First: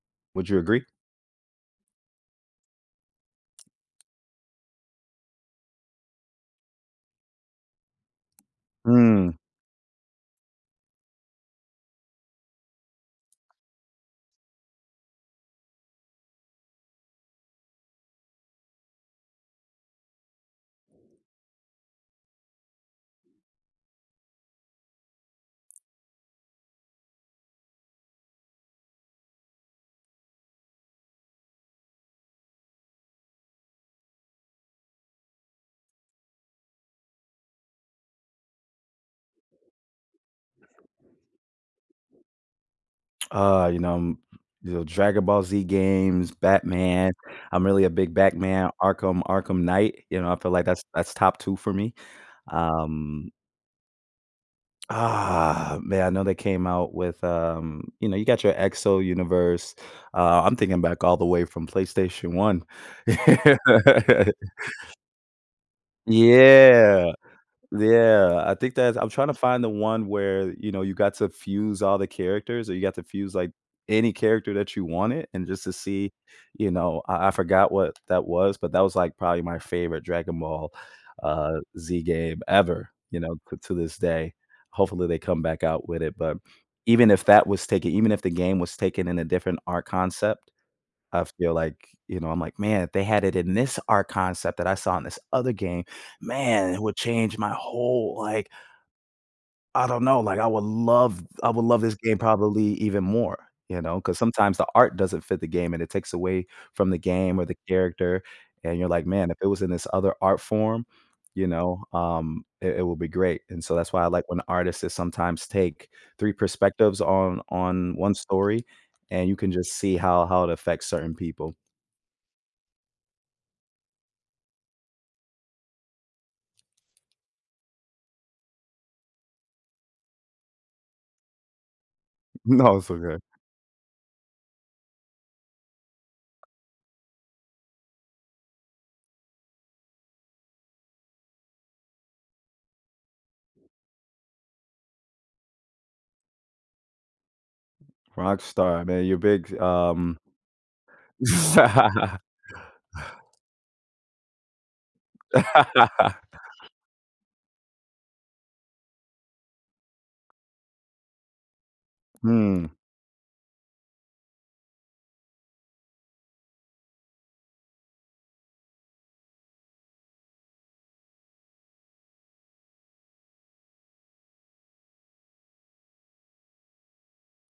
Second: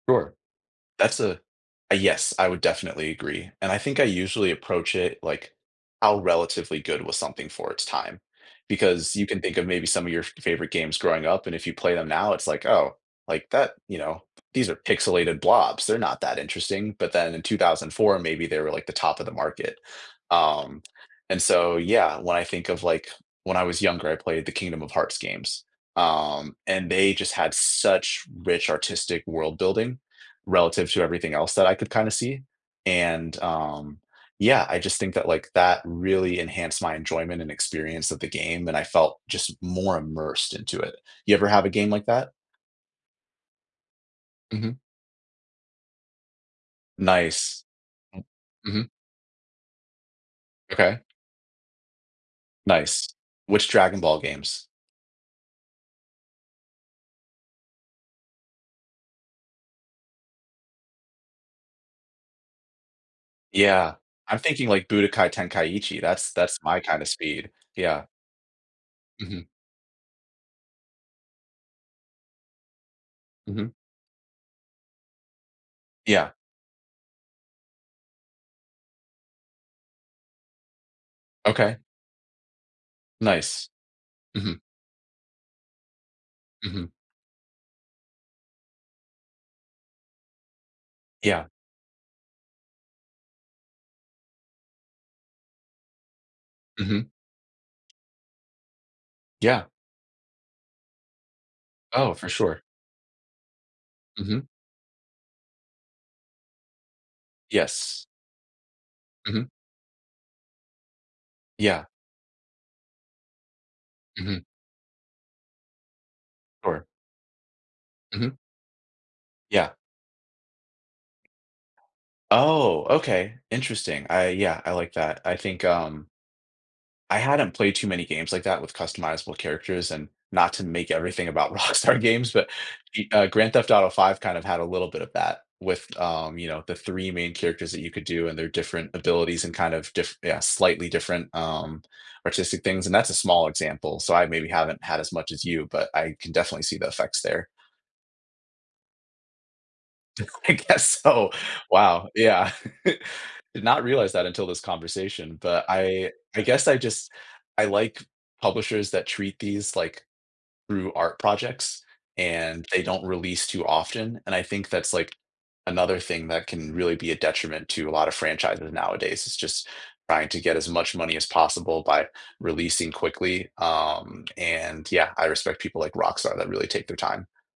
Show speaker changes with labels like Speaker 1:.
Speaker 1: Sure.
Speaker 2: Would you agree?
Speaker 1: That's a a yes, I would definitely agree. And I think I usually approach it, like, "How relatively good was something for its time?" Because, you
Speaker 2: Mm.
Speaker 1: can think of, maybe, some of your f favorite games growing up, and if you play them now, it's like, "Oh. Like, that" you know, "these are pixelated blobs, they're not that interesting," but then in 2004, maybe they were like the top of the market. Um, and so, yeah, when I think of like, when I was younger, I played the Kingdom of Hearts games, um, and they just had such rich artistic world building, relative to everything else that I could kinda see, and, um yeah, I just think that, like, that really enhanced my enjoyment and experience of the game, and I felt, just, more immersed into it. You ever have a game like that?
Speaker 2: Uh, you know, um you
Speaker 1: Mhm.
Speaker 2: know, Dragon Ball Z games, Batman.
Speaker 1: Nice.
Speaker 2: I'm really a big
Speaker 1: M
Speaker 2: Batman,
Speaker 1: mhm.
Speaker 2: Arkham Arkham Knight, you know, I feel like that's
Speaker 1: M'kay.
Speaker 2: that's top 2 for me.
Speaker 1: Nice.
Speaker 2: Um
Speaker 1: Which Dragon Ball games?
Speaker 2: Ah man, I know they came out with, um you know, you got your Exo Universe, uh, I'm thinking back all the way from PlayStation One.
Speaker 1: Yeah, I'm thinking, like, Budokai Tenkaichi, that's that's my kind of
Speaker 2: Yeah.
Speaker 1: speed. Yeah.
Speaker 2: Yeah, I think that's I'm trying to
Speaker 1: Mhm.
Speaker 2: find the one where, you know, you got to fuse all the characters or you got to fuse, like,
Speaker 1: Mhm.
Speaker 2: any character that you wanted, and just to see
Speaker 1: Yeah.
Speaker 2: you know, I I forgot what that was, but that was, like, probably my favorite Dragon Ball, uh,
Speaker 1: Okay.
Speaker 2: Z game ever, you know, c
Speaker 1: Nice.
Speaker 2: to this day.
Speaker 1: Mhm.
Speaker 2: Hopefully, they come back out with it, but
Speaker 1: Mhm.
Speaker 2: even if that was taken even if the game was taken in a different art concept, I
Speaker 1: Yeah.
Speaker 2: feel like you know, I'm like, "Man, if they had it in this art concept that I saw in this other game, man, it would
Speaker 1: Mhm.
Speaker 2: change my whole, like"
Speaker 1: Yeah.
Speaker 2: "I don't know, like, I would love I would love this
Speaker 1: Oh,
Speaker 2: game
Speaker 1: for sure.
Speaker 2: probably even more," you know? 'Cause
Speaker 1: Mhm.
Speaker 2: sometimes the art doesn't fit the game, and it takes away from the game, or the
Speaker 1: Yes.
Speaker 2: character, and you're like, "Man, if it
Speaker 1: Mhm.
Speaker 2: was in this other art form," you
Speaker 1: Yeah.
Speaker 2: know, um, "it it would be great." And so that's why I like when
Speaker 1: Mhm.
Speaker 2: the artists, they sometimes take 3
Speaker 1: Or
Speaker 2: perspectives on on 1
Speaker 1: Mhm.
Speaker 2: story, and you can
Speaker 1: Yeah.
Speaker 2: just see how how it affects certain people.
Speaker 1: Oh, okay. Interesting, I yeah, I like that. I think, um I hadn't played too many games like that, with customizable characters, and not to make everything about Rockstar games, but
Speaker 2: No, it's
Speaker 1: d
Speaker 2: okay.
Speaker 1: uh, Grand Theft Auto V kind of had a little bit of that, with, um, you know, the 3 main characters that you could do, and their different abilities and, kind of, diff yeah, slightly different, um, artistic things, and that's a small example, so I maybe haven't had as much as you, but I can definitely see the effects there.
Speaker 2: Rockstar, man, you're big, um
Speaker 1: D I guess so. Wow, yeah. Did not realize that until this conversation, but I I guess I just I like publishers that treat these, like, through art projects, and
Speaker 2: Hmm.
Speaker 1: they don't release too often, and I think that's, like, another thing that can really be a detriment to a lot of franchises nowadays, is just trying to get as much money as possible by releasing quickly. Um, and, yeah, I respect people like Rockstar that really take their time.